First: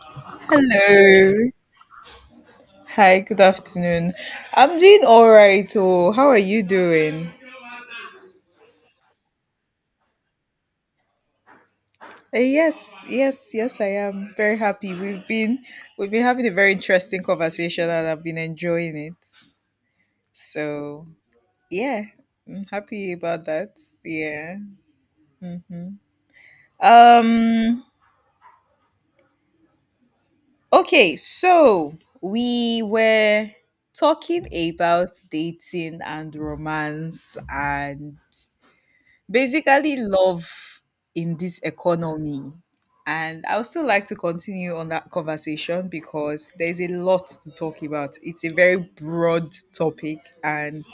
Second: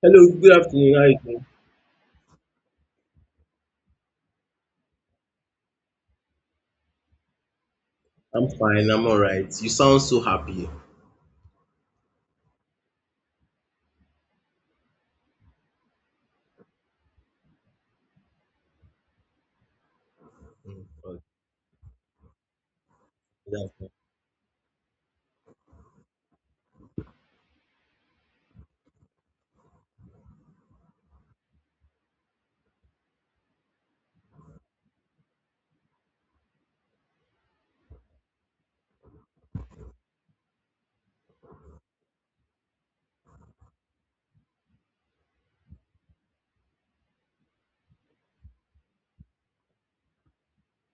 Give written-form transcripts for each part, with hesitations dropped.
Hello, good afternoon. How are you Hello. doing? Hi, good afternoon. I'm doing all right. Oh, how are you doing? I'm fine. I'm all right. You sound so happy. Yes, yes, yes, I am very happy. We've been having a very interesting conversation and I've been enjoying it. Mm, So, God, yeah, I'm happy about good that. afternoon. Yeah. hmm Um okay, so we were talking about dating and romance and basically love in this economy. And I would still like to continue on that conversation because there's a lot to talk about. It's a very broad topic. And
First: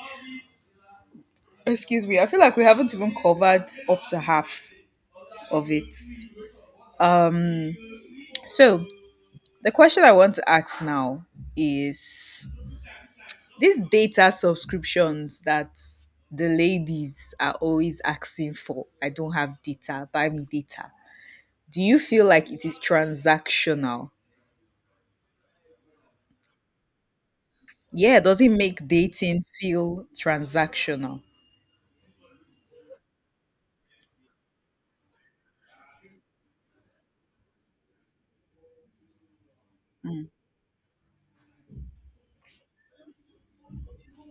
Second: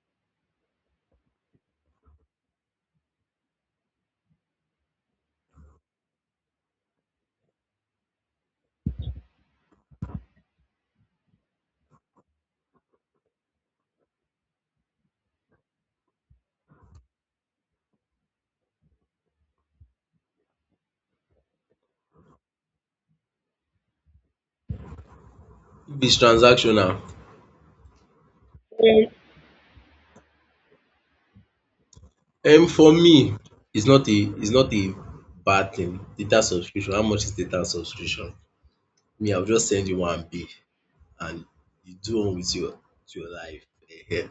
excuse me, I feel like we haven't even covered up to half of it. Um, So, the question I want to ask now is these data subscriptions that the ladies are always asking for. I don't have data, buy me data. Do you feel like it is transactional? If it's transactional, Yeah, does it make dating feel transactional? For me, it's not a it's not a bad thing. Data subscription. How much is data subscription? Me, I'll just send you one bill and you do one with your life. Ehen.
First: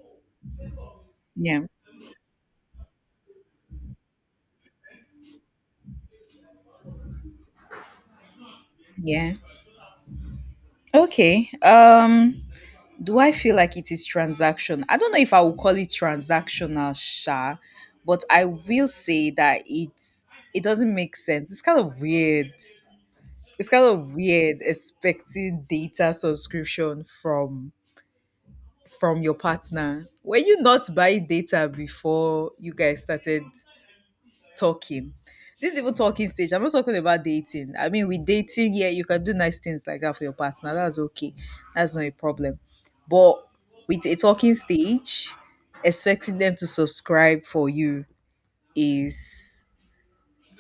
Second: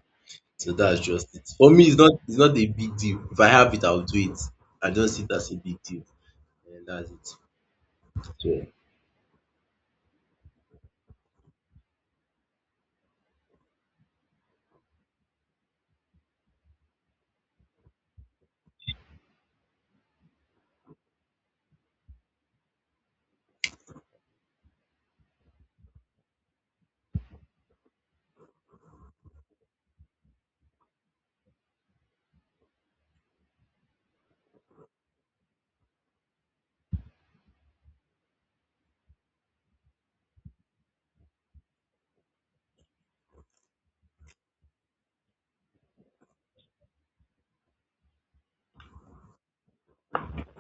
So that's just it. Yeah. For me, it's not a big deal. If I have it, I'll do it. I don't see it as a big deal. Ehen, that's it. So, Yeah. Okay. Do I feel like it is transaction? I don't know if I will call it transactional, sha, but I will say that it doesn't make sense. It's kind of weird. It's kind of weird expecting data subscription from your partner. Were you not buying data before you guys started talking. This is even talking stage. I'm not talking about dating. I mean, with dating, yeah, you can do nice things like that for your partner. That's okay. That's not a problem. But with a talking stage, expecting them to subscribe for you is,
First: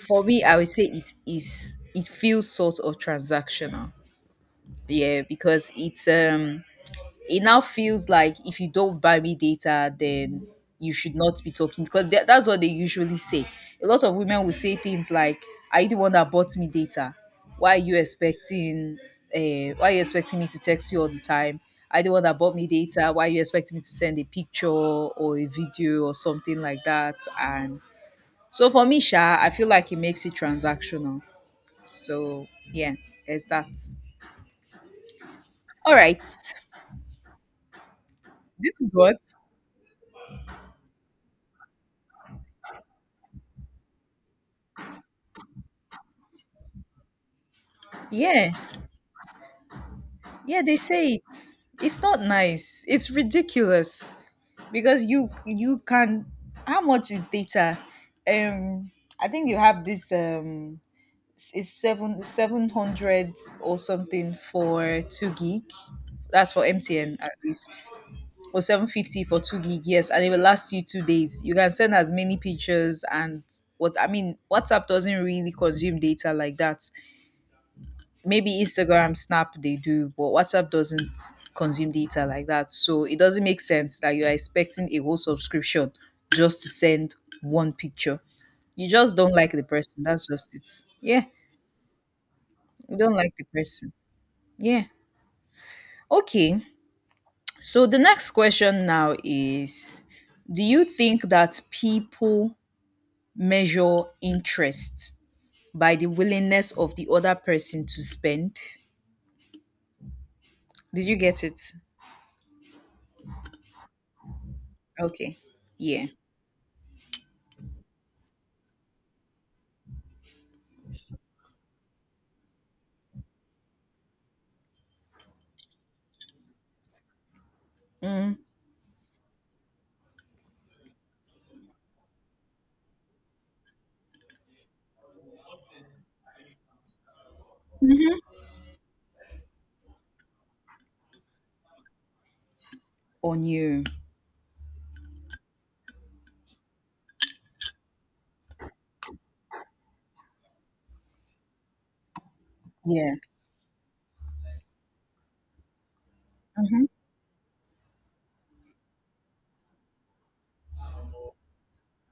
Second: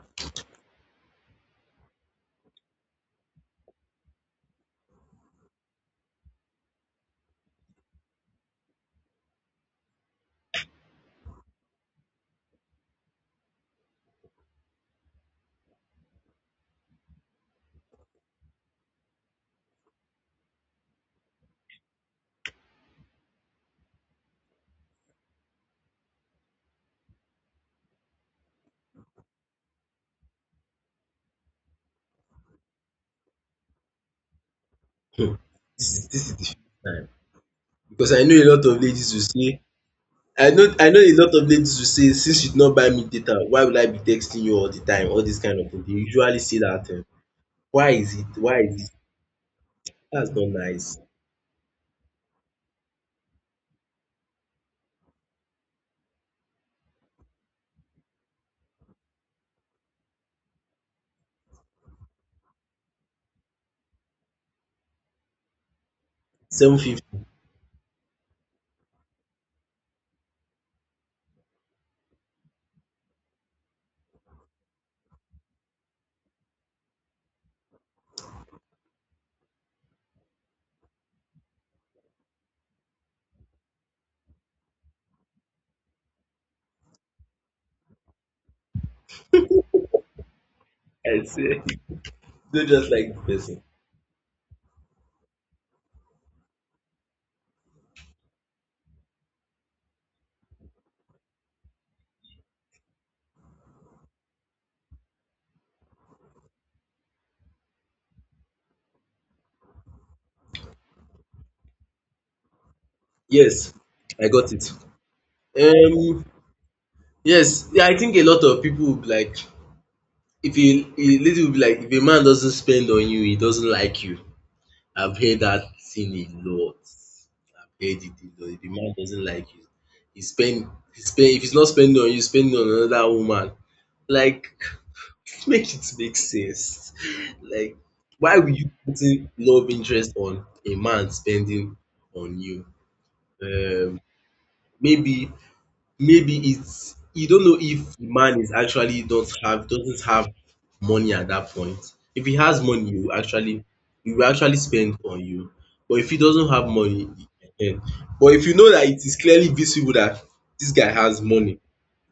for me, I would say it is. It feels sort of transactional. Yeah, because it now feels like if you don't buy me data, then you should not be talking because that's what they usually say. A lot of women will say things like, "Are you the one that bought me data? Why are you expecting? Why are you expecting me to text you all the time? Are you the one that bought me data? Why are you expecting me to send a picture or a video or something like that?" And so for me, Sha, I feel like it makes it transactional. So yeah, there's that. hmm, this All is right, this this is the time, because is what. I know a lot of ladies will say, since you did not buy me data, why will I be texting you all the time? All this kind of thing they usually say, that why is it? Yeah. That's not Yeah, they nice. say it. It's not nice. It's ridiculous because you can. How much is data? Um, I think you have this. It's seven hundred or something for two gig. That's for seven MTN fifty at least, or 750 for two gig. Yes, and it will last you 2 days. You can send as many pictures and what I mean. WhatsApp doesn't really consume data like that, maybe Instagram, Snap they do, but WhatsApp doesn't consume data like that. So it doesn't make sense that you are expecting a whole subscription just to send one picture. You just don't like the person. That's just it. Yeah, I say, no, just you like don't the like the person. person. Yeah. Okay. So the next question now is, do you think that people measure interest by the willingness of the other person to spend? Did you get it? Yes, I got it. Okay. Yeah. um yes, yeah, I think a lot of people will be like, if a lady will be like, if a man doesn't spend on you, he doesn't like you. I've heard that thing a lot. I've heard it a Mm. lot. If the man doesn't like you. He spend he spend If he's not spending on you, he's spending on another woman. Like, make it make sense. Like, Mhm. why will you putting love interest on a man spending on you? On you. Um maybe Maybe it's, you don't know if the man is actually don't have doesn't have money at that point. If he has money, Yeah. You will actually spend on you. But if he doesn't have Mhm. money, um but if you know that it is clearly visible that this guy has money,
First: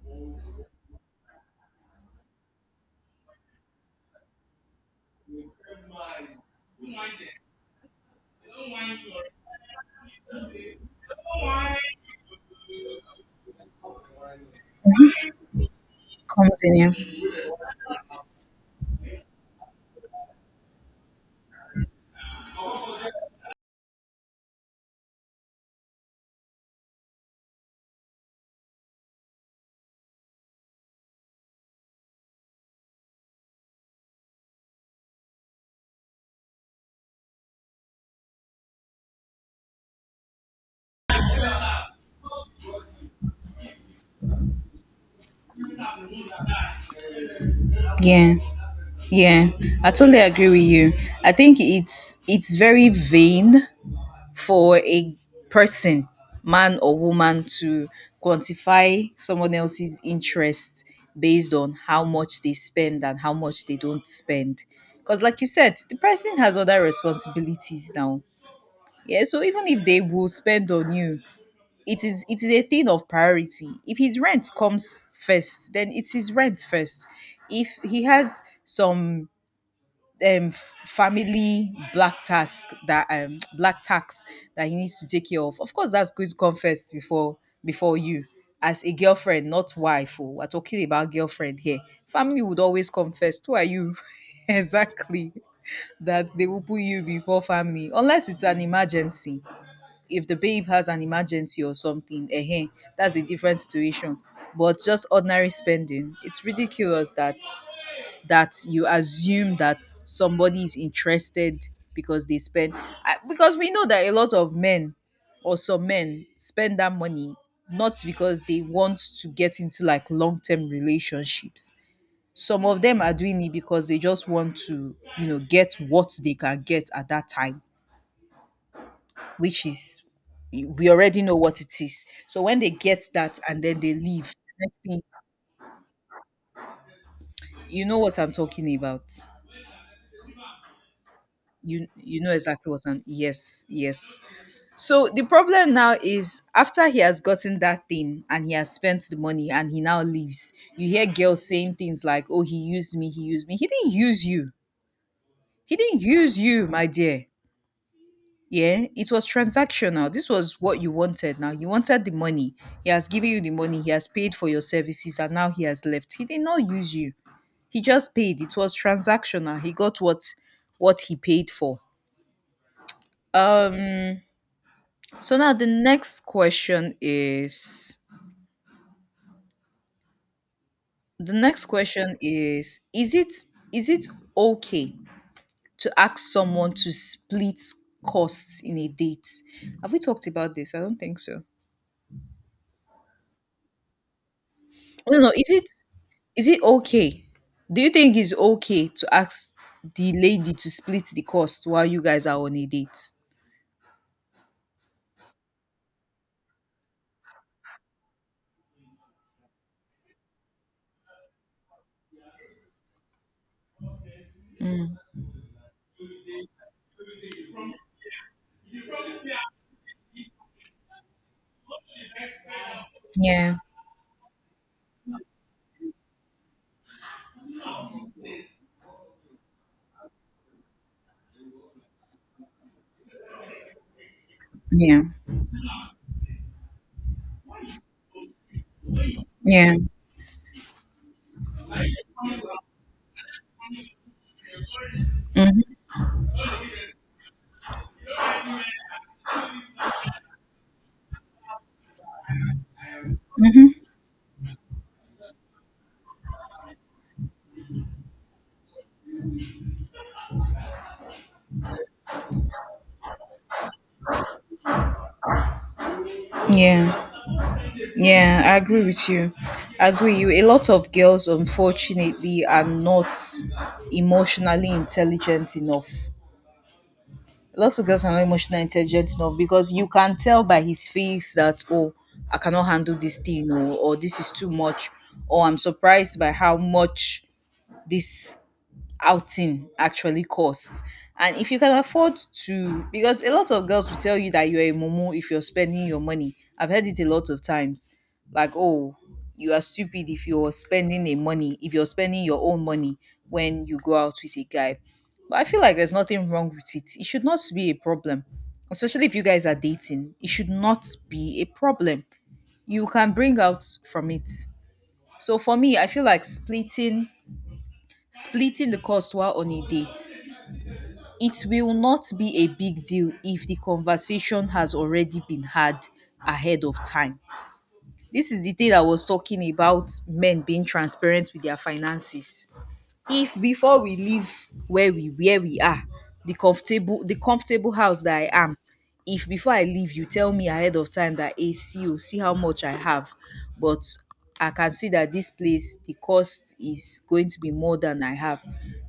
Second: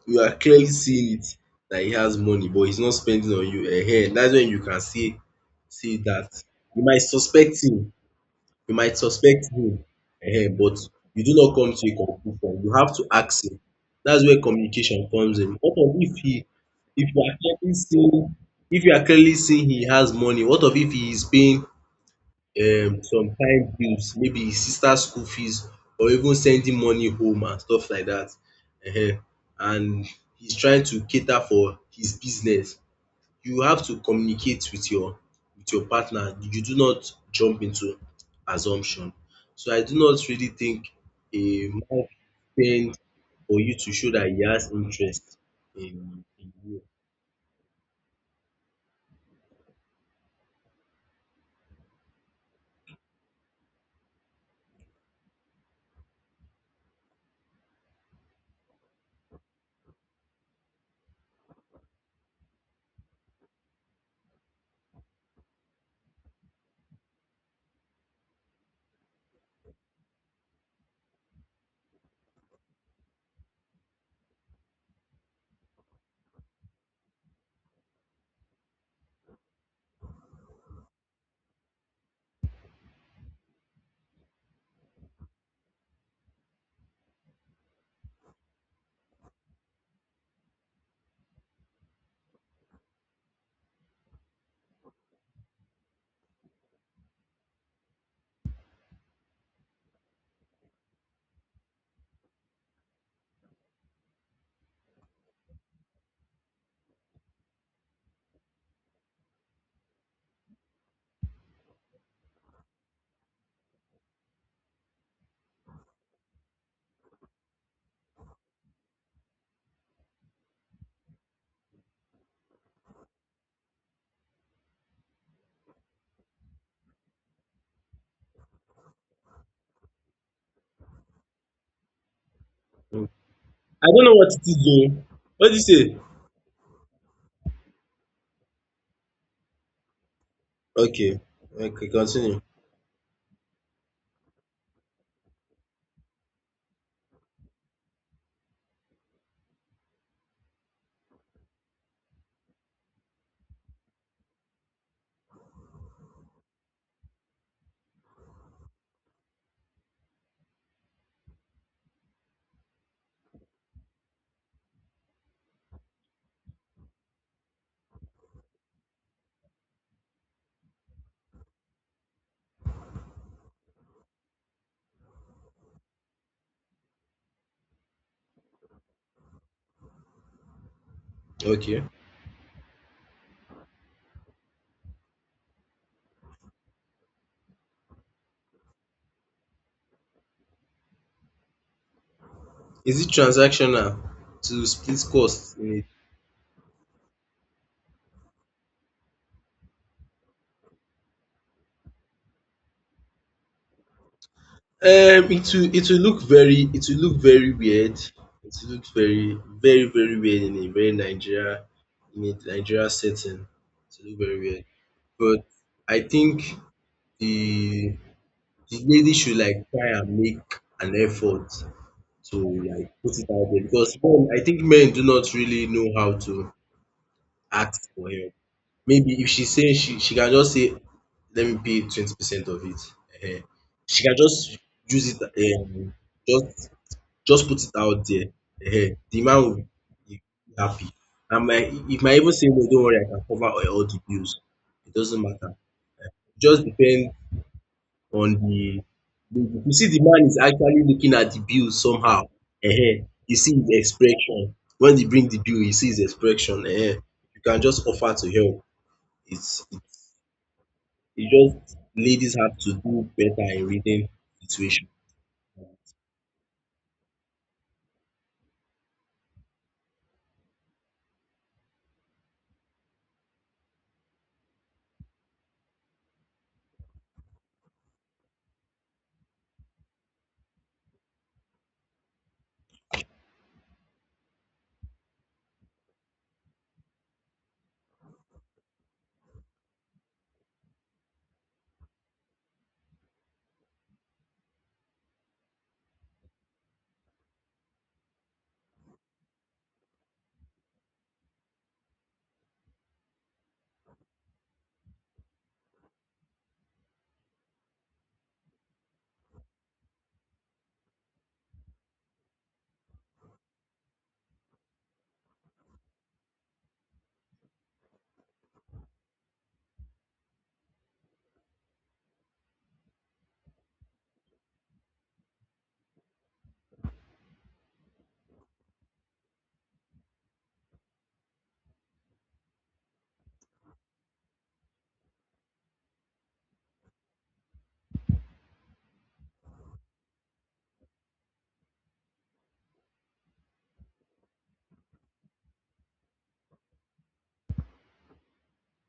you are clearly seeing it that he has money but he's not spending on you, that's when you can see, that. You might suspect him, you might suspect him but you do not come to a conclusion. You have to ask him. That's where communication comes in. What of if he Comes in here. If you are clearly seeing, if you are clearly seeing he has money, what of if he is paying some kind bills, maybe his sister school fees or even sending money home and stuff like that, um and he's trying to cater for his business, you have to communicate with your partner. You do not jump into assumption. So I do not really think a man spend for you to show that he has interest in you. Yeah. Yeah, I totally agree with you. I think it's very vain for a person, man or woman, to quantify someone else's interest based on how much they spend and how much they don't spend. Because like you said, the person has other responsibilities now. Yeah. So even if they will spend on you, it is a thing of priority. If his rent comes first, then it's his rent first. If he has some family black task that black tax that he needs to take care of course that's going to come first before you as a girlfriend, not wife. Oh, we're talking about girlfriend here. Family would always come first. Who are you? Exactly. That they will put you before family, unless it's an emergency, if the babe has an emergency or something, eh, that's a different situation. But just ordinary spending, it's ridiculous that you assume that somebody is interested because they spend because we know that a lot of men or some men spend that money not because they want to get into like long-term relationships, some of them are doing it because they just want to, you know, get what they can get at that time, which is, we already know what it is. So when they get Mm. that and then I they don't know what leave, it is next thing, though. What do you say? you know what I'm talking about. Okay. You Okay, you know continue. exactly what I'm, yes, yes. So the problem now is after he has gotten that thing and he has spent the money and he now leaves, you hear girls saying things like, "Oh, he used me, he used me." He didn't use you. He didn't use you, my dear. Yeah, it was transactional. This was what you wanted now. You wanted the money. He has given you the money. He has paid for your services and now he has left. He did not use you. He just paid. It was transactional. He got what he paid for. Um so now the next question is, Okay. Is it is it okay to ask someone to split costs in a date? Have we talked about this? I don't think so. Is it transactional to split No, no, is costs it in. Okay? Do you think it's okay to ask the lady to split the cost while you guys are on a date? It will look very, weird. It will look very very very weird in a very Nigeria in a Nigeria setting. It will look very weird. But I think the the lady should like try and make an effort to like put it out Yeah. there, because men, I think men do not really know how to ask for help. Maybe if she's saying, she can just say, let me pay 20% of it. Ehen. She can just Yeah. use it, um, just just put it out there. Ehen. The man will Yeah. be happy. And my, if my even say, "No, don't worry, I can cover all the bills." It doesn't matter. Mhm. Just depend on the, the you see, the man is actually looking at the bills somehow. Ehen. You see his expression. When they bring the bill, you see his expression. Ehen. You can just offer to help. It's it it's just ladies have to do better in reading situation. Yeah, yeah, I agree with you. I agree. You, a lot of girls, unfortunately, are not emotionally intelligent enough. A lot of girls are not emotionally intelligent enough because you can tell by his face that, oh, I cannot handle this thing, or this is too much, or I'm surprised by how much this outing actually costs. And if you can afford to, because a lot of girls will tell you that you're a momo if you're spending your money. I've heard it a lot of times. Like, oh, you are stupid if you're spending a money, if you're spending your own money when you go out with a guy. But I feel like there's nothing wrong with it. It should not be a problem, especially if you guys are dating. It should not be a problem. You can bring out from it. So for me, I feel like splitting the cost while on a date, it will not be a big deal if the conversation has already been had ahead of time. This is the thing I was talking about, men being transparent with their finances. If before we leave, where we are the comfortable house that I am, if before I leave you tell me ahead of time that, hey, see, oh, see how much I have, but I can see that this place the cost is going to be more than I have,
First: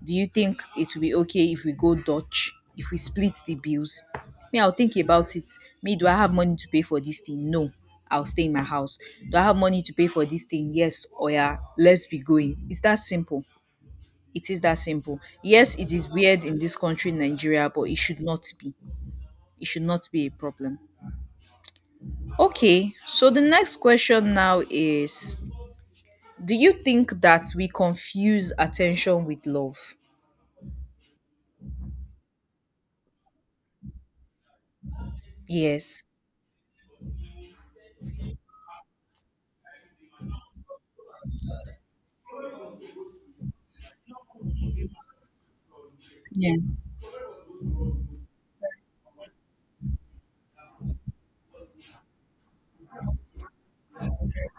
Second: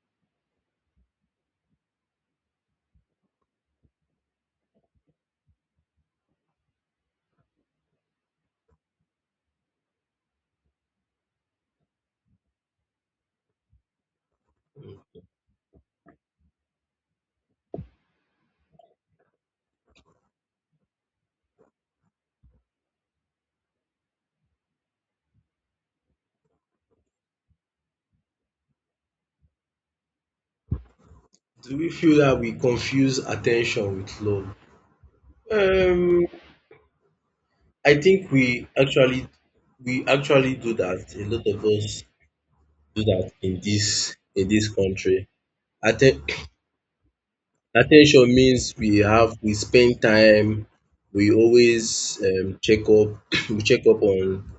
do you think it will be okay if we go dutch, if we split the bills? Me, I'll think about it. Me, do I have money to pay for this thing? No, I'll stay in my house. Do I have money to pay for this thing? Yes, or yeah, let's be going. It's that simple. It is that simple. Yes, it is weird in this country, Nigeria, but it should not be. It should not be a problem. Okay, so the next question now is, do you think that we confuse attention with love? Do we feel that we confuse attention with love? Yes. Um I think we actually do that. A lot of us do that in this country. Atten Yeah. attention means we have, we spend time, we always check up, we check up on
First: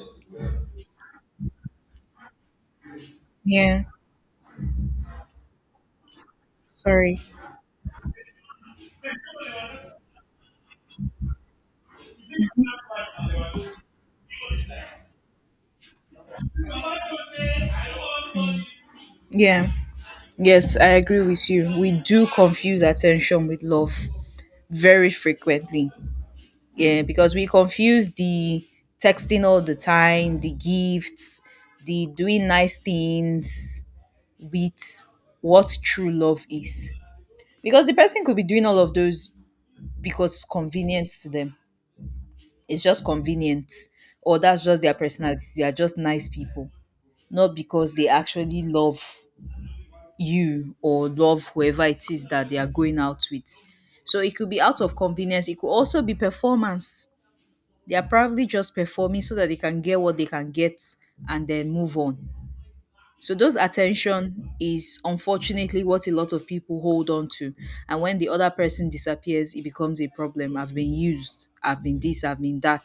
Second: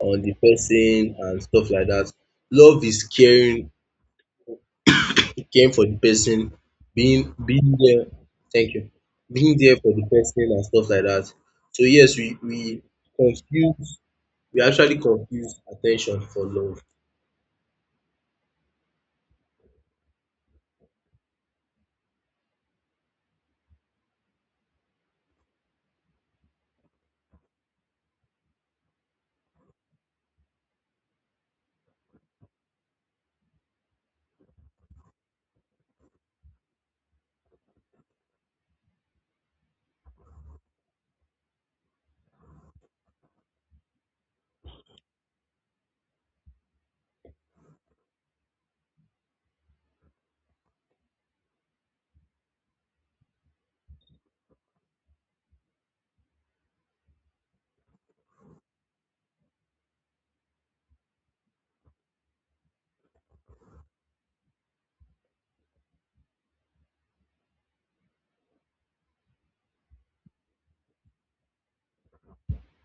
on the person and stuff like that. Love is caring, Yeah. caring for the person, Sorry. being there, thank you, being there for the person and stuff like that. So yes, confuse We actually confuse attention for love. Yeah. Yes, I agree with you. We do confuse attention with love very frequently. Yeah, because we confuse the texting all the time, the gifts, the doing nice things with what true love is, because the person could be doing all of those because convenience to them, it's just convenient, or that's just their personality, they are just nice people, not because they actually love you or love whoever it is that they are going out with. So it could be out of convenience, it could also be performance. They are probably just performing so that they can get what they can get and then move on. So those attention is unfortunately what a lot of people hold on to. And when the other person disappears, it becomes a problem. I've been used, I've been this, I've been that.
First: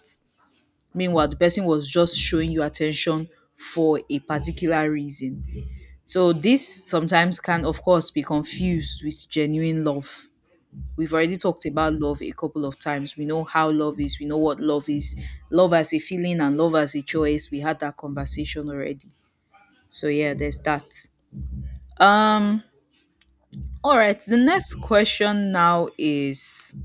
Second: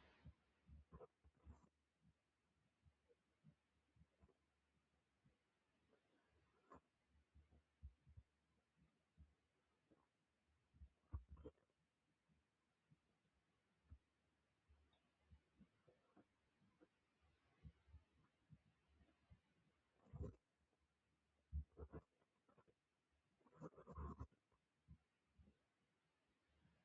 Meanwhile, the person was just showing you attention for a particular reason. So this sometimes can of course be confused with genuine love. We've already talked about love a couple of times. We know how love is, we know what love is. Love as a feeling and love as a choice. We had that conversation already. So yeah, there's that. Um all right, the next question now is,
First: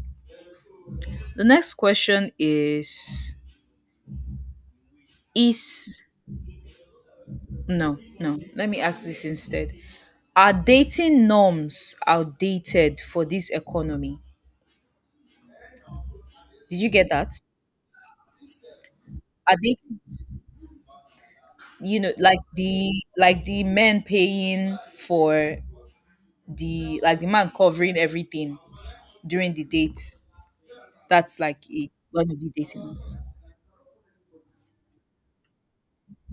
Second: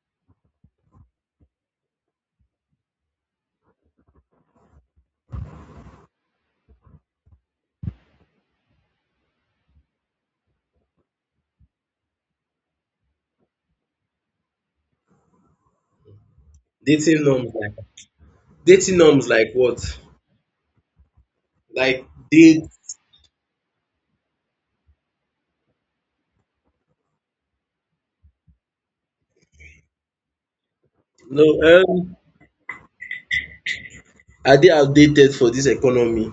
the next question is no, no. Let me ask this instead. Are dating norms outdated for this economy? Did you get Dating that? norms like, dating norms like Are they, what? you Like know, date, like the men paying for the like the man covering everything during the date. That's no like one of the dating ones. are they outdated for this economy?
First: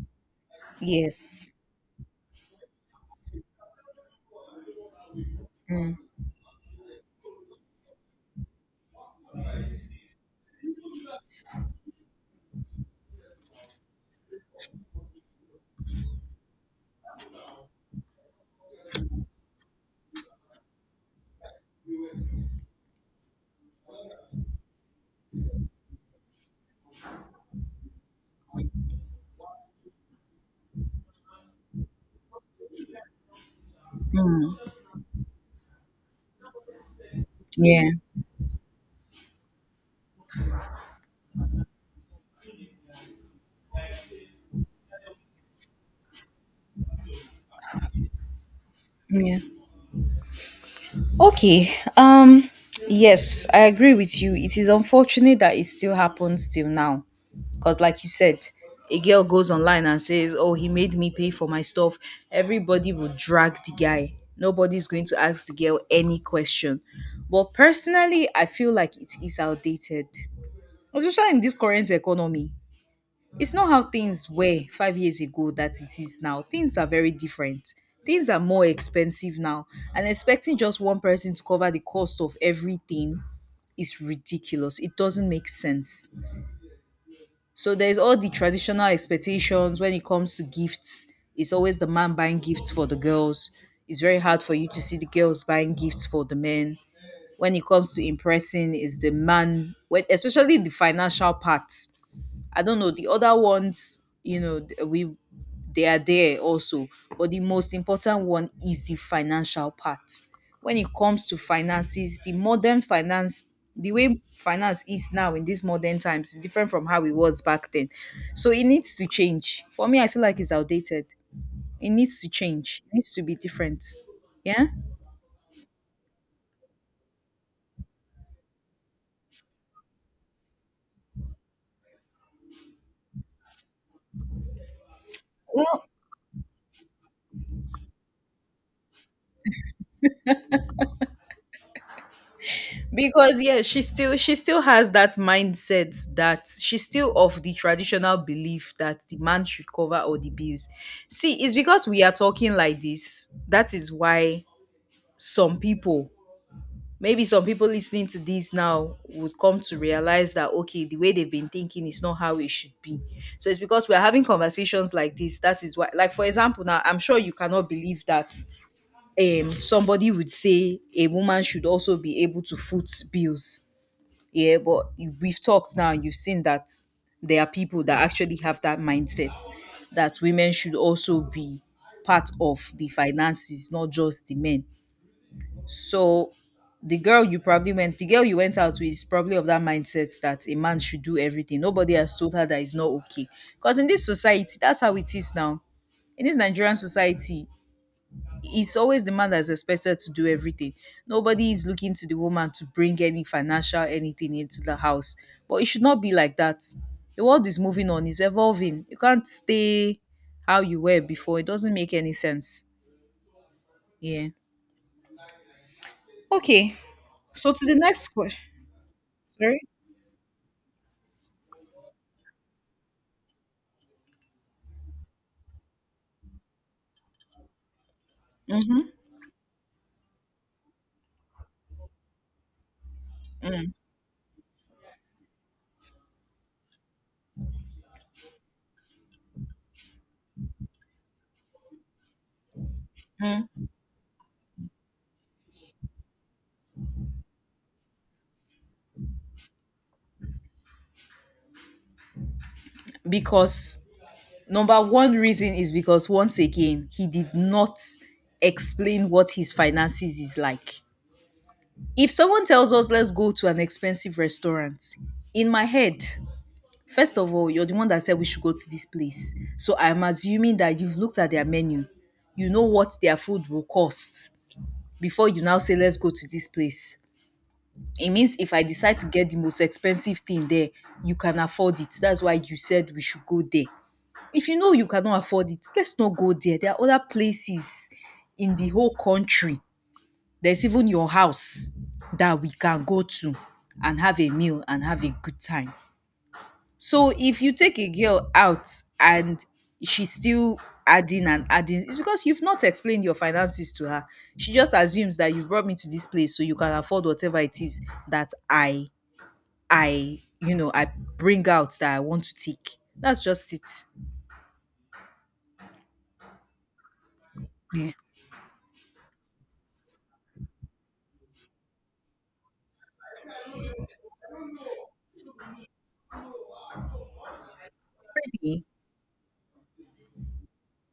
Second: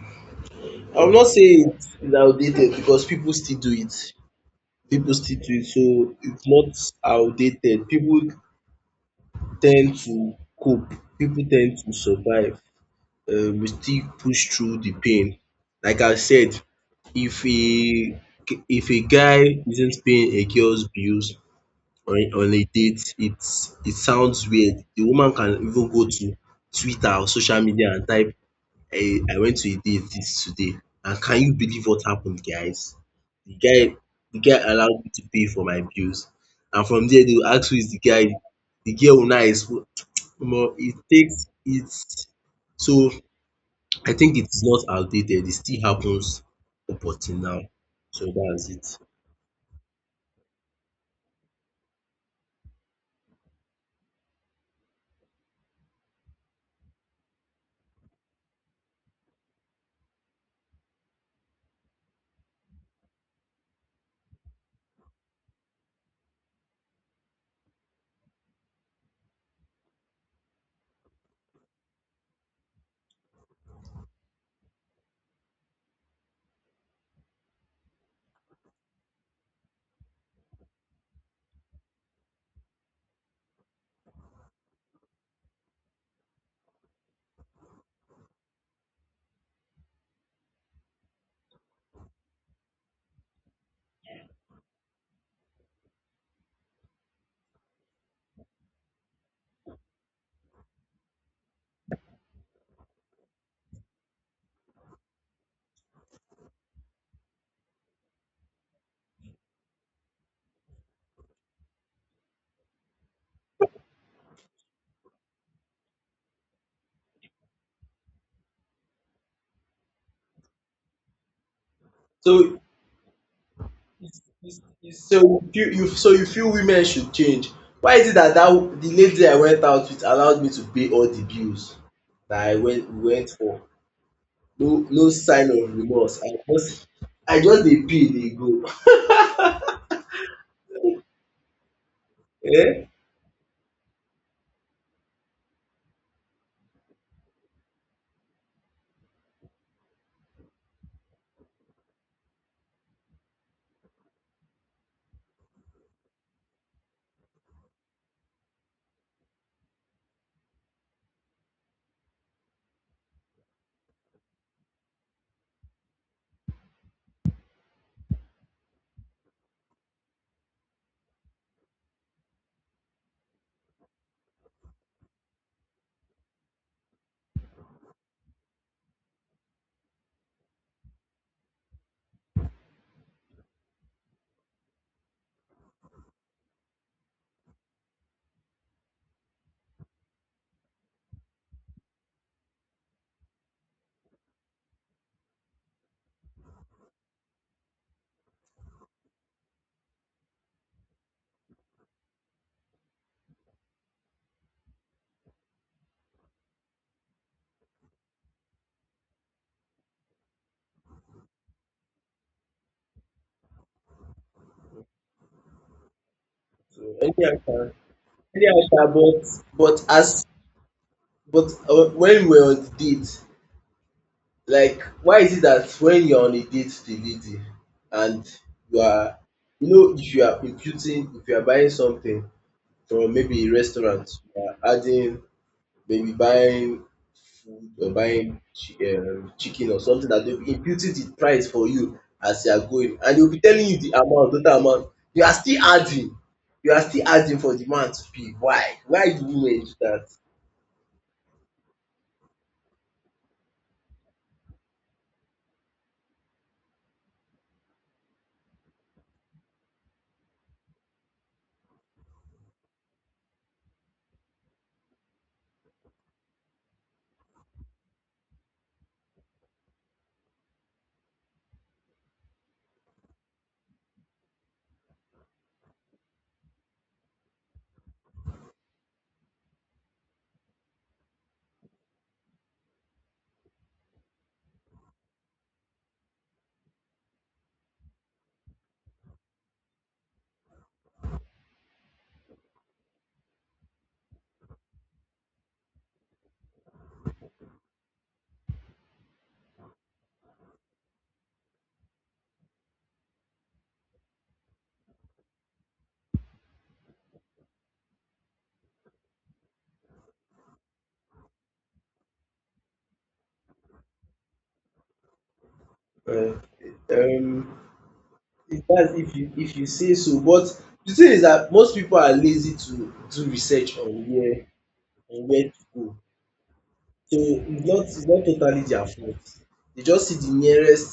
I will not say Yes. it is outdated because people still do it. People still do it. So it's not outdated. People tend to cope. People tend to survive. We still push through the pain. Like I said, if a if a guy isn't paying a girl's bills on a date, it sounds weird. The woman can even go to Twitter or social media and type, I went to a date this today," and can you believe what happened, guys? The guy the guy Mm. allowed me to pay for my bills, and from there they will ask who Yeah. is the guy. The girl will now expo, Omo, it takes, it's so, I think it's not outdated, it still happens up until now. So that's it. Yeah. Okay. Yes, I agree with you. It is unfortunate that it still happens till now. Because like you said, a girl goes online and says, "Oh, he made me pay for my stuff." Everybody will drag the guy. Nobody's going to ask the girl any question. But personally, I feel like it is outdated, especially in this current economy. It's not how things were 5 years ago that it is now. Things are very different. Things are more expensive now, and expecting just one person to cover the cost of everything is ridiculous. It doesn't make sense. So there's all the traditional expectations when it comes to gifts. It's always the man buying gifts for the girls. It's very hard for you to see the girls buying gifts for the men. When it comes to impressing, is the man, especially the financial part. I don't know the other ones. You know we they are there also, but the most important one is the financial part. When it comes to finances, the modern finance, the way finance is now in these modern times is different from how it was back then. So it needs to change. For me, I feel like it's outdated. It needs to So change. It needs to be different. Yeah. So you feel women should change. Why is it that the lady I went out with allowed me to pay all the bills that I went for? No, no sign of remorse. I just dey pay dey go. Eh? Because yeah, she still has that mindset that she's still of the traditional belief that the man should cover all the bills. See, it's because we are talking like this that is why some people, maybe some people listening to this now, would come to realize that okay, the way they've been thinking is not how it should be. So it's because we're having conversations like this that is why, like for example, now I'm sure you cannot believe that somebody would say a woman should also be able to foot bills. Yeah, but we've talked now, and you've seen that there are people that actually have that mindset that women should also be part of the finances, not just the men. So the girl you went out with is probably of that mindset that a man should do everything. Nobody has told her that it's not okay. Because in this society, that's how it is now. In this Nigerian society, it's always the man that's expected to do everything. Nobody is looking to the woman to bring any financial anything into the house. But it should not be like that. The world is moving on, it's evolving. You can't stay how you were before. It doesn't make any sense. Yeah. Okay. So, anyhow So sha, to the next question. anyhow sha but Sorry. but as but when we were on the date, like why is it that when you are on a date with a lady, and you Mhm. are you know if you are buying something from maybe a restaurant, you are adding, maybe buying food or buying chicken or something, that they'll be imputing the price for you as you are going, and they'll be telling you the amount, total amount. You are still adding. You are still adding for the man to pay. Why? Why do women do that? Because number one reason is because once again he did not explain what his finances is like. If someone tells us let's go to an expensive restaurant, in my head, first of all, you're the one that said we should go to this place. So I'm assuming that you've looked at their menu. You know what their food will cost before you now say let's go to this place. It means if I decide to get the most expensive thing there, you can afford it. That's why you said we should go there. If you know you cannot afford it, let's not go there. There are other places in the whole country, there's even your house, that we can go to and have a meal and have a good time. So if you take a girl out and she's still adding and adding, it's because you've not explained your finances to her. She just assumes that you've brought me to this place so you can afford whatever it is that I you know I bring out that I want to take. That's just it. Uh, um, Yeah. if that's, if you say so, but the thing is that most people are lazy to do research on where, to go. So it's not totally Really? their fault. They just see the nearest,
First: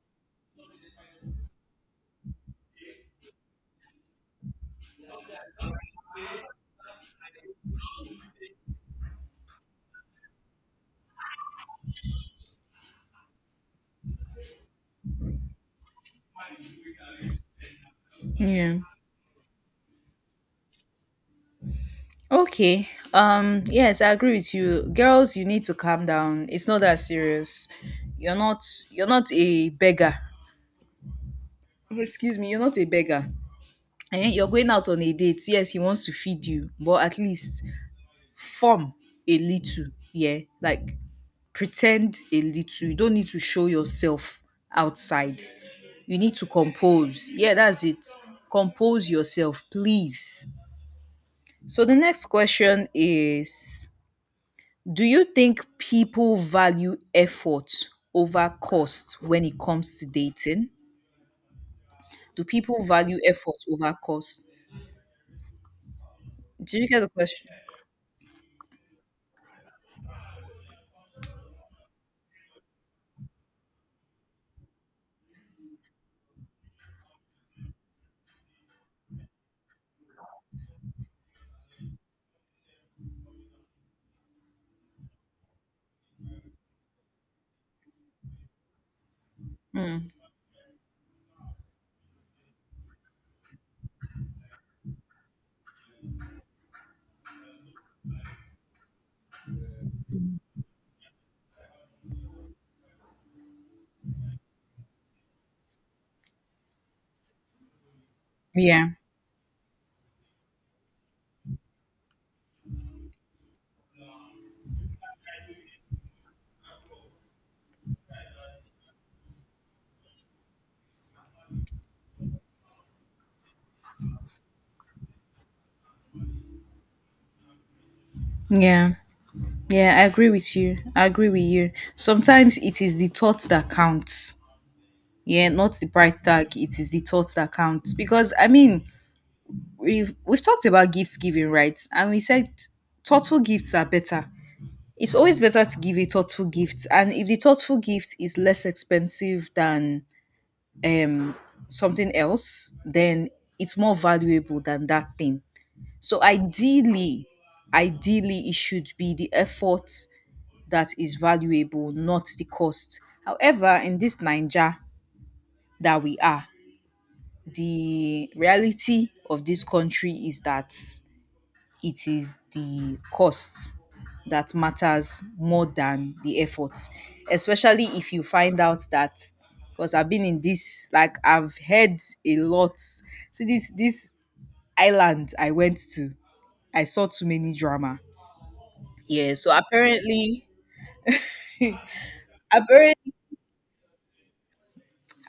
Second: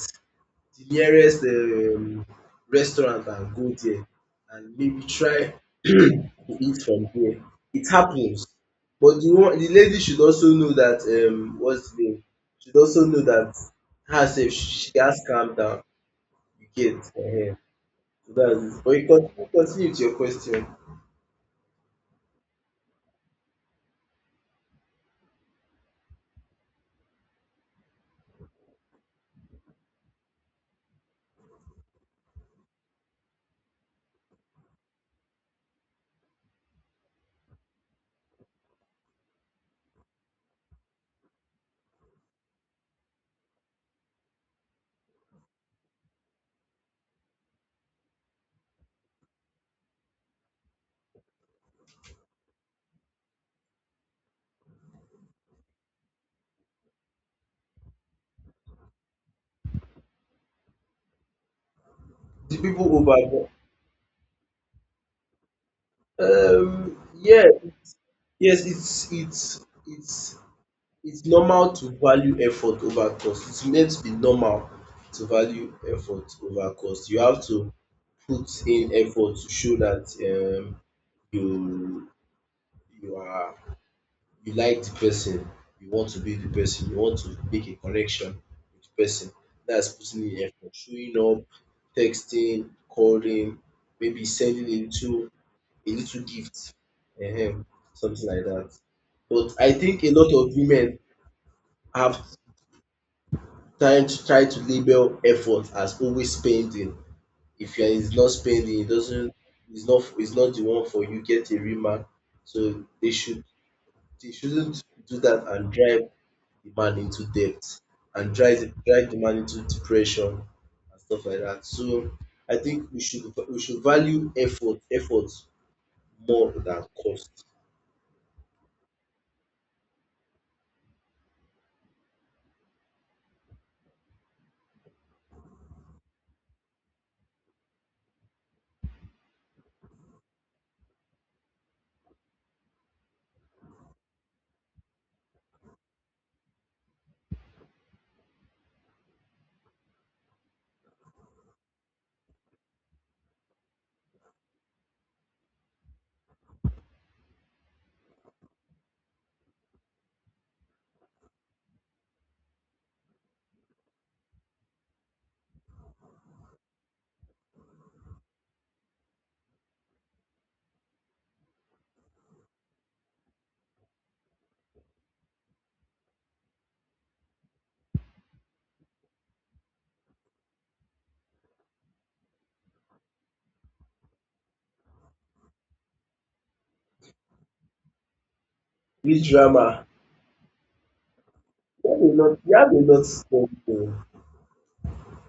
the nearest um restaurant and go there and maybe try to eat from there. It happens. But the lady should also know that, what's the name? Should also know that herself, she has calm down. You get, so that's it. Yeah. But you continue with your question. Okay. Yes, I agree with you. Girls, you need to calm down. It's not that serious. You're not you're not a beggar. Excuse me, you're not a beggar. Eh, you're going out on a date. Yes, he wants to feed you, but at least form a little, yeah? Like pretend a little. You don't need to show yourself outside. You need to compose. Yeah, that's it. Compose yourself, please. So the next question is, do you think people value effort over cost when it comes to dating? Do The people people value over effort over cost? Did you get the yeah, question? yes, it's normal to value effort over cost. It's meant to be normal to value effort over cost. You have to put in effort to show that, you you are you like the person, you want to be the person, you want to make a connection with the person. That's Mm. putting in effort, showing up, texting, calling, maybe sending a little gift, um something like that. But I think a lot of women have trying to try to label effort as always spending. If you are is not spending, it Yeah. doesn't, it's not the one for you, get a real man. So they shouldn't do that and drive the man into debt and drive the man into depression and stuff like that. So I think we should value effort more than cost. Yeah. Yeah, I agree with you. I agree with you. Sometimes it is the thought that counts. Yeah, not the price tag. It is the thought that counts. Because I mean, we've talked about gift giving, right? And we said thoughtful gifts are better. It's always better to give a thoughtful gift, and if the thoughtful gift is less expensive than um something else, then it's more valuable than that thing. So ideally it should be the effort that is valuable, not the cost. However, in this Niger that we are, the reality of this country is that it is the cost that matters more than the effort, especially if you find out that, because I've been in this, like I've heard a lot. See, this island I went to, I saw too many drama. Which Yeah, so drama? apparently You have a lot apparently to say.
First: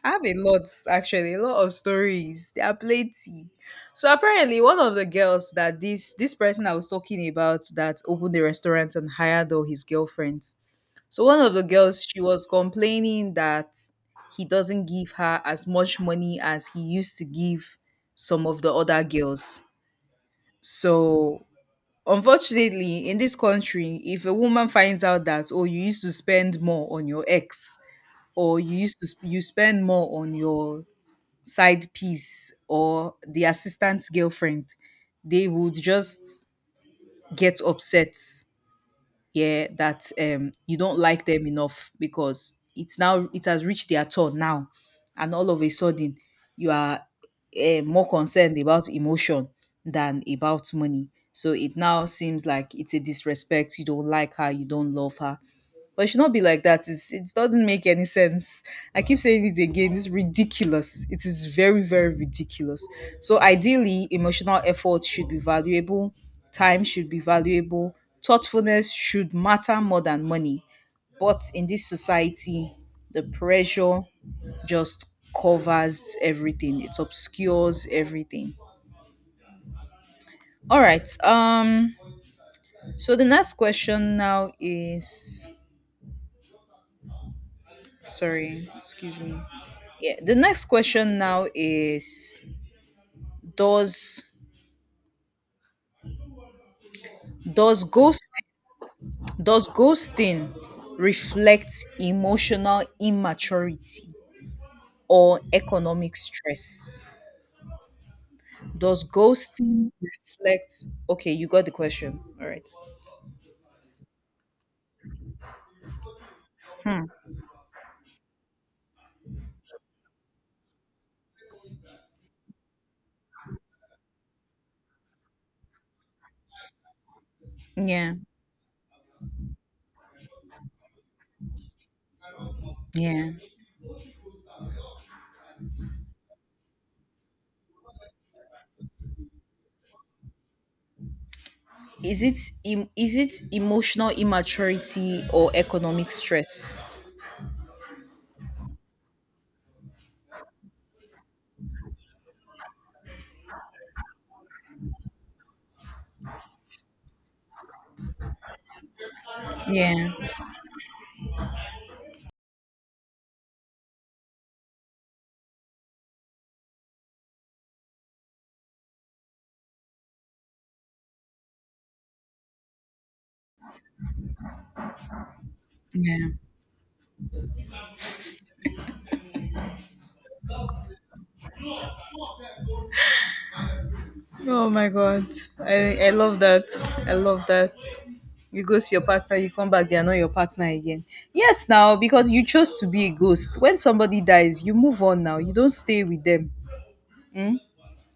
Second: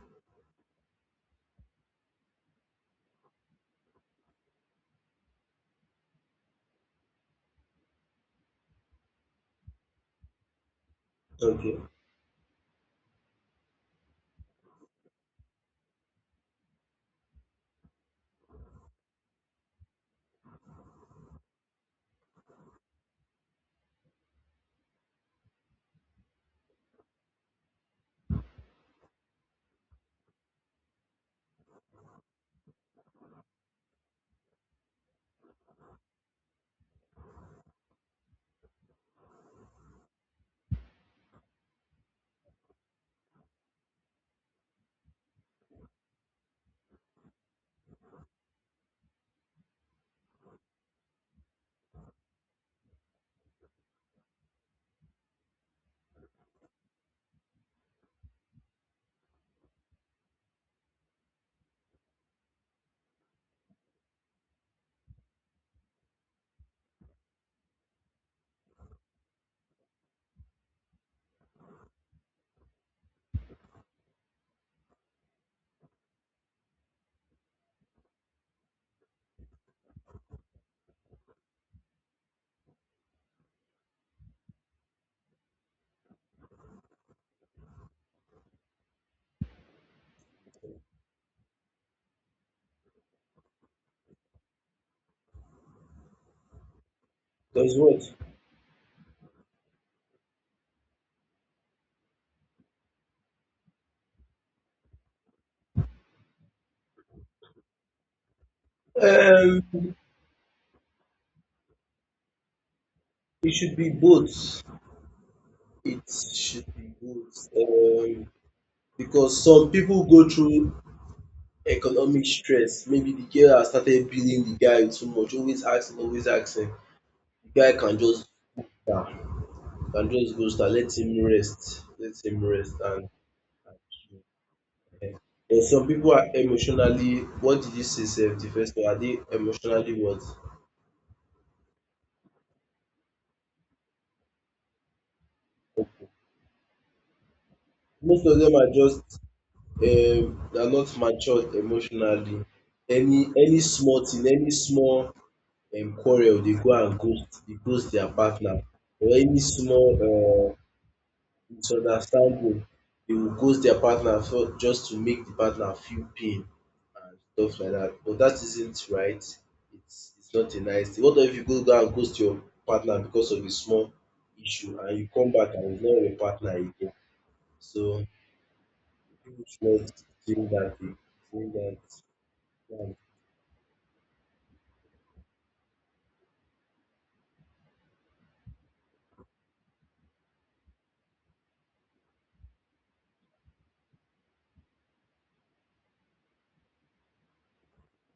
I have a lot, actually a lot of stories. There are plenty. So apparently one of the girls that this person I was talking about that opened the restaurant and hired all his girlfriends. So one of the Okay. girls, she was complaining that he doesn't give her as much money as he used to give some of the other girls. So unfortunately, in this country, if a woman finds out that oh, you used to spend more on your ex, or you used to you spend more on your side piece or the assistant girlfriend, they would just get upset, yeah, that you don't like them enough because it's now, it has reached their turn now, and all of a sudden you are more concerned about emotion than about money. So it now seems like it's a disrespect, you don't like her, you don't love her. But it should not be like that. It doesn't make any sense. I keep saying it again. It's ridiculous. It is very, very ridiculous. So, ideally, emotional effort should be valuable, time should be valuable, thoughtfulness should matter more than money. But in this society, the pressure just covers everything, it obscures everything. All right. So the next question now is, sorry, excuse me. Yeah, the next question now is, does Does does what? ghost does ghosting reflect emotional immaturity or economic stress? Does ghosting Um, reflect? Okay, you got the question. All right. it should be both. it should be Hmm. both um because some pipu go through economic stress. Maybe de girl has started billing de guy too much, always ask him, de guy can Yeah. just, ah, ghost am, let him rest, and Yeah. but some pipu are emotionally, what did you say sef? De first one are dey emotionally what? Is it is it emotional immaturity or economic stress? Most of dem are just, they are not matured emotionally. Any small thing, any small quarrel, dey ghost their partner, or any small Yeah. Misunderstanding, they will ghost their partner for just to make the partner feel pain and stuff like that, but that isn't right. It's not a nice thing. What if you go and ghost your partner because of a small issue, and you come back and you no your Yeah. partner again? So people should not doing that thing, doing that um Oh my god. I love that. I love that. You go see your partner, you come back, they are not your partner again. Yes, now because you chose to be a ghost. When somebody dies, you move on now. You don't stay with them. Mm?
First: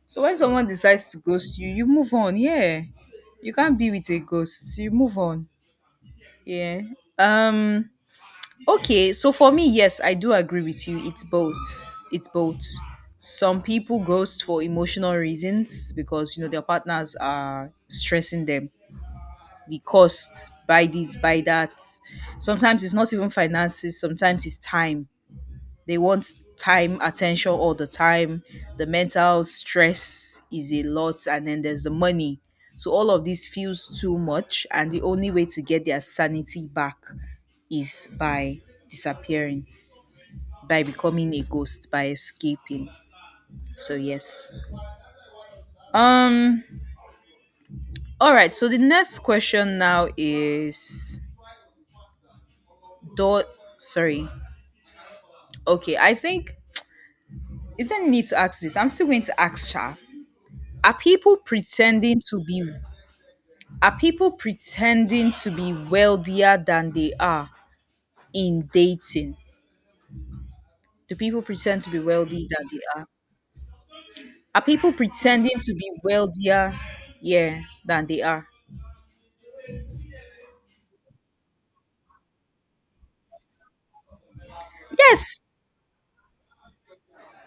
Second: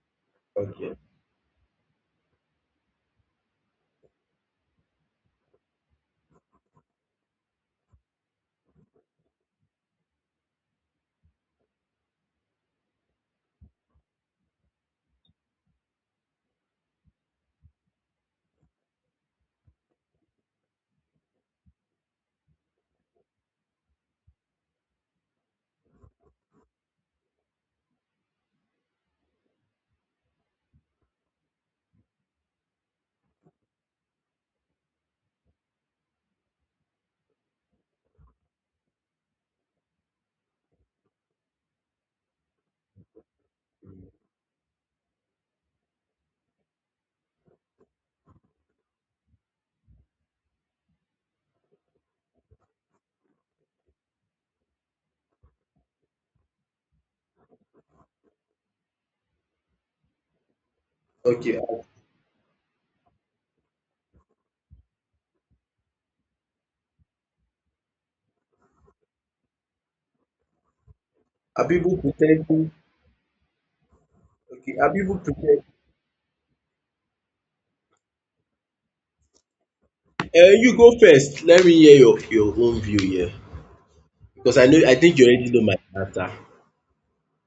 So when someone okay. decides to ghost you, you move on. Yeah. You can't be with a ghost. You move on. Yeah. Um, okay, so for me, yes, I do agree with you. It's both. It's both. Some people ghost for emotional reasons because you know their partners are stressing them. The costs, buy this, buy that. Sometimes it's not even finances, sometimes it's time. They want time, attention all the time. The mental stress is a lot, and then there's the money. So all of this feels too much, and the only way to get their sanity back is by disappearing, by becoming a ghost, by escaping. So yes, um, all right, so the next question now is, do, sorry, okay, I think, is there need to ask this? I'm still going to ask sha. Are people Okay are pretending to be, are people pretending to be wealthier than they are in dating? Do people pretend to be people wealthy than pretending? they are? Are Okay, people are people pretending pretending? to be wealthier, yeah, than they are? You go first, let me hear your own view here, because I think you Yes. already know my answer.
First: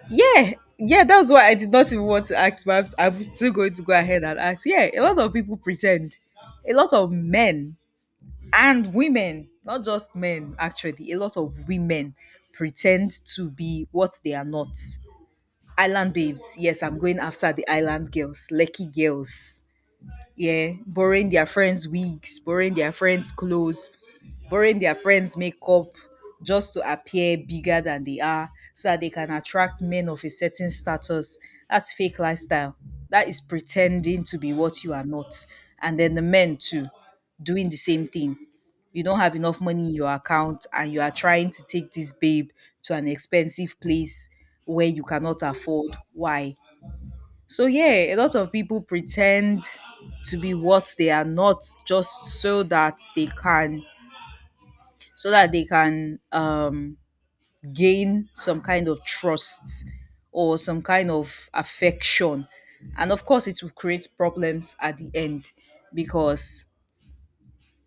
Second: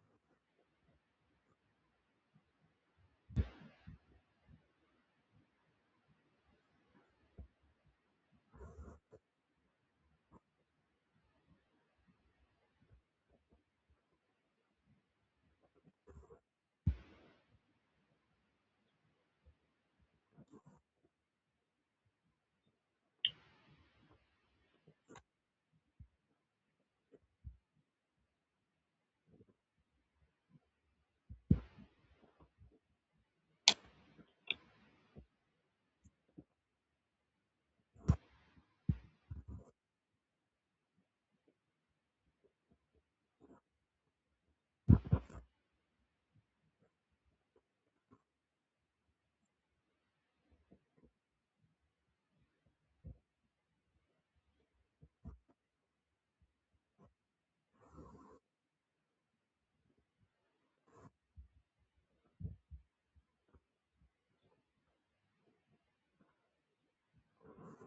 Yeah, yeah, that's why I did not even want to ask, but I'm still going to go ahead and ask. Yeah, a lot of people pretend. A lot of men and women, not just men, actually, a lot of women pretend to be what they are not. Island babes. Yes, I'm going after the island girls, lucky girls, yeah, borrowing their friends' wigs, borrowing their friends' clothes, borrowing their friends' makeup just to appear bigger than they are so that they can attract men of a certain status. That's fake lifestyle. That is pretending to be what you are not. And then the men too doing the same thing. You don't have enough money in your account and you are trying to take this babe to an expensive place where you cannot afford. Why? So yeah, a lot of people pretend to be what they are not just so that they can, so that they can gain some kind of trust or some kind of affection. And of course it will create problems at the end because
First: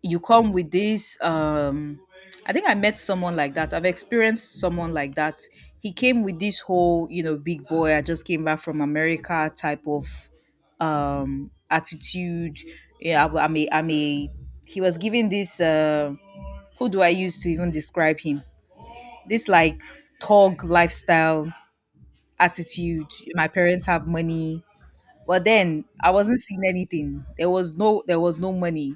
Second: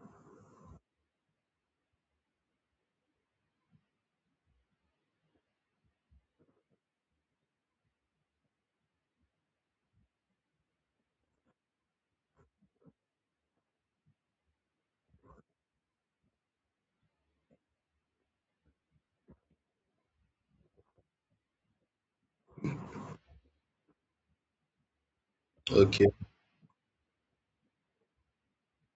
you come with this, I think I met someone like that, I've experienced someone like that. He came with this whole, you know, big boy, I just came back from America type of attitude. Yeah, I'm a he was giving this who do I use to even describe him, this like thug lifestyle attitude, my parents have money, but then Okay. I wasn't seeing anything. There was no, there was no money.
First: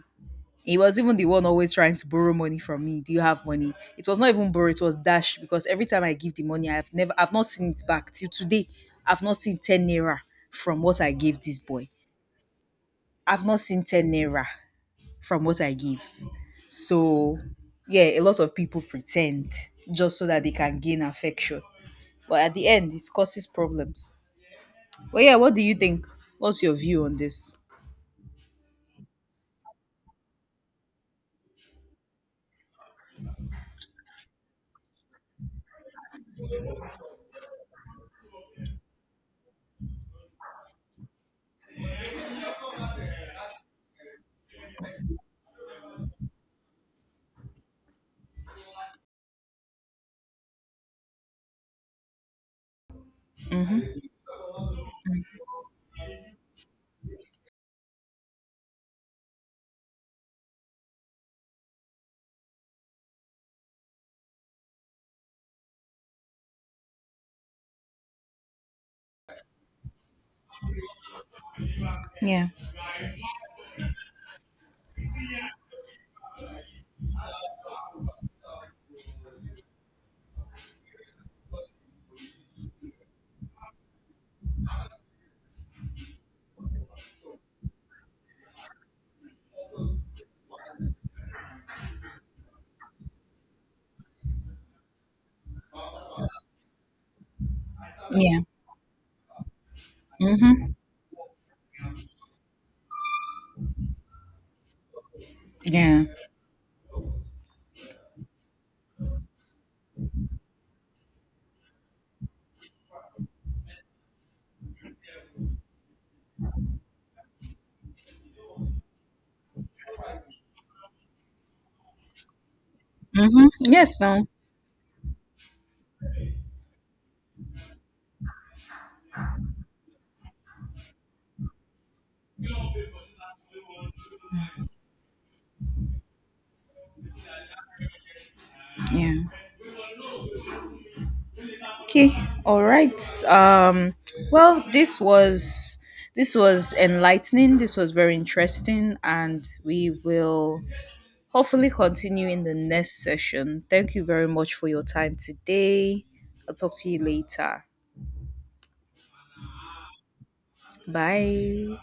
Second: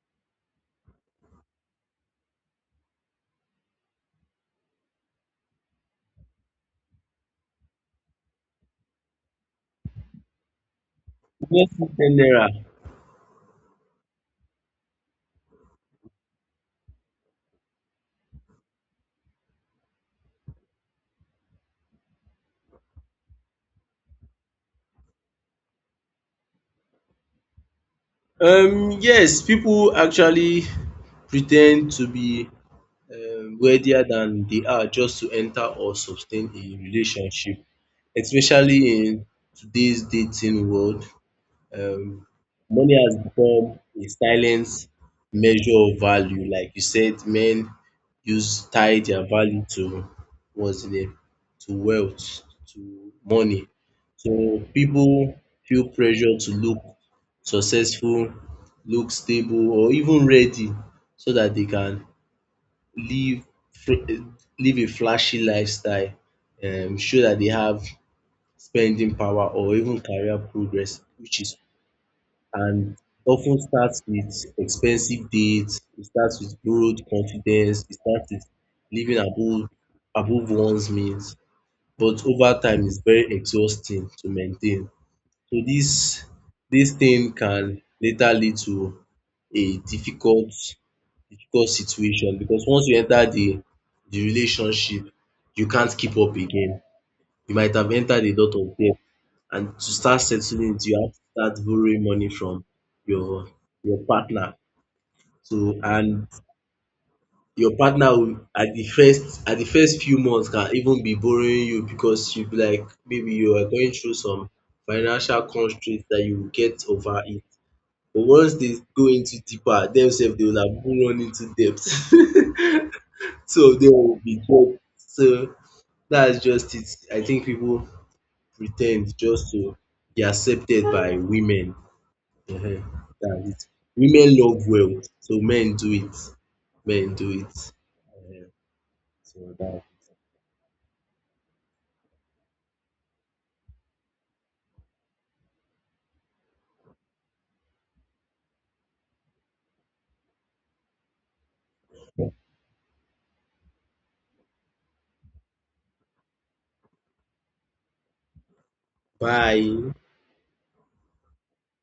He was even the one always trying to borrow money from me. Do you have money? It was not even borrow, it was dash, because every time I give the money, I've not seen it back. Till today, I've not seen 10 naira from what I gave this Yes, boy. ten naira. I've not seen 10 naira from what I give. So yeah, a lot of people pretend just so that they can gain affection. But at the end it causes problems. But yeah, what do you think? What's your view on this? Yes, people actually pretend to be, wealthier than they are, just to enter or sustain a relationship, especially in today's dating world. Um, money has become a silent measure of value. Like you said, men use tie their value to, what's the name, to wealth, to money. So people feel pressure to look successful, look stable, or even ready, so that they can live, fr- live a flashy lifestyle, show that they have spending power or even career progress, which is, Yeah. and often starts with expensive dates, it starts with borrowed confidence, it starts with living above one's means, but over time is very exhausting to maintain. So dis thing can later lead to a difficult situation, because once you enter de relationship, you can't keep up again. You might have entered a Yeah. lot of debt, and to start Mm-hmm. settling it you have to start borrowing money from your your partner. So Yeah. and your partner will, at the first few months, can even be borrowing you, because you be like maybe you are going through some financial constraints that you will get over it, but once they go into deeper themselves, they will have even run into debt. Mm-hmm. So they Yes, will no. be debt. So that's just it. I think people pretend just to be accepted by women. Ehen, that's it. Women love well, so men do it. Men do it. Ehen, Yeah. so that. Okay, all right. Well, this was, this was enlightening. This was very interesting, and we will hopefully continue in the next session. Thank you very much for your time today. I'll talk to you later. Bye. Bye.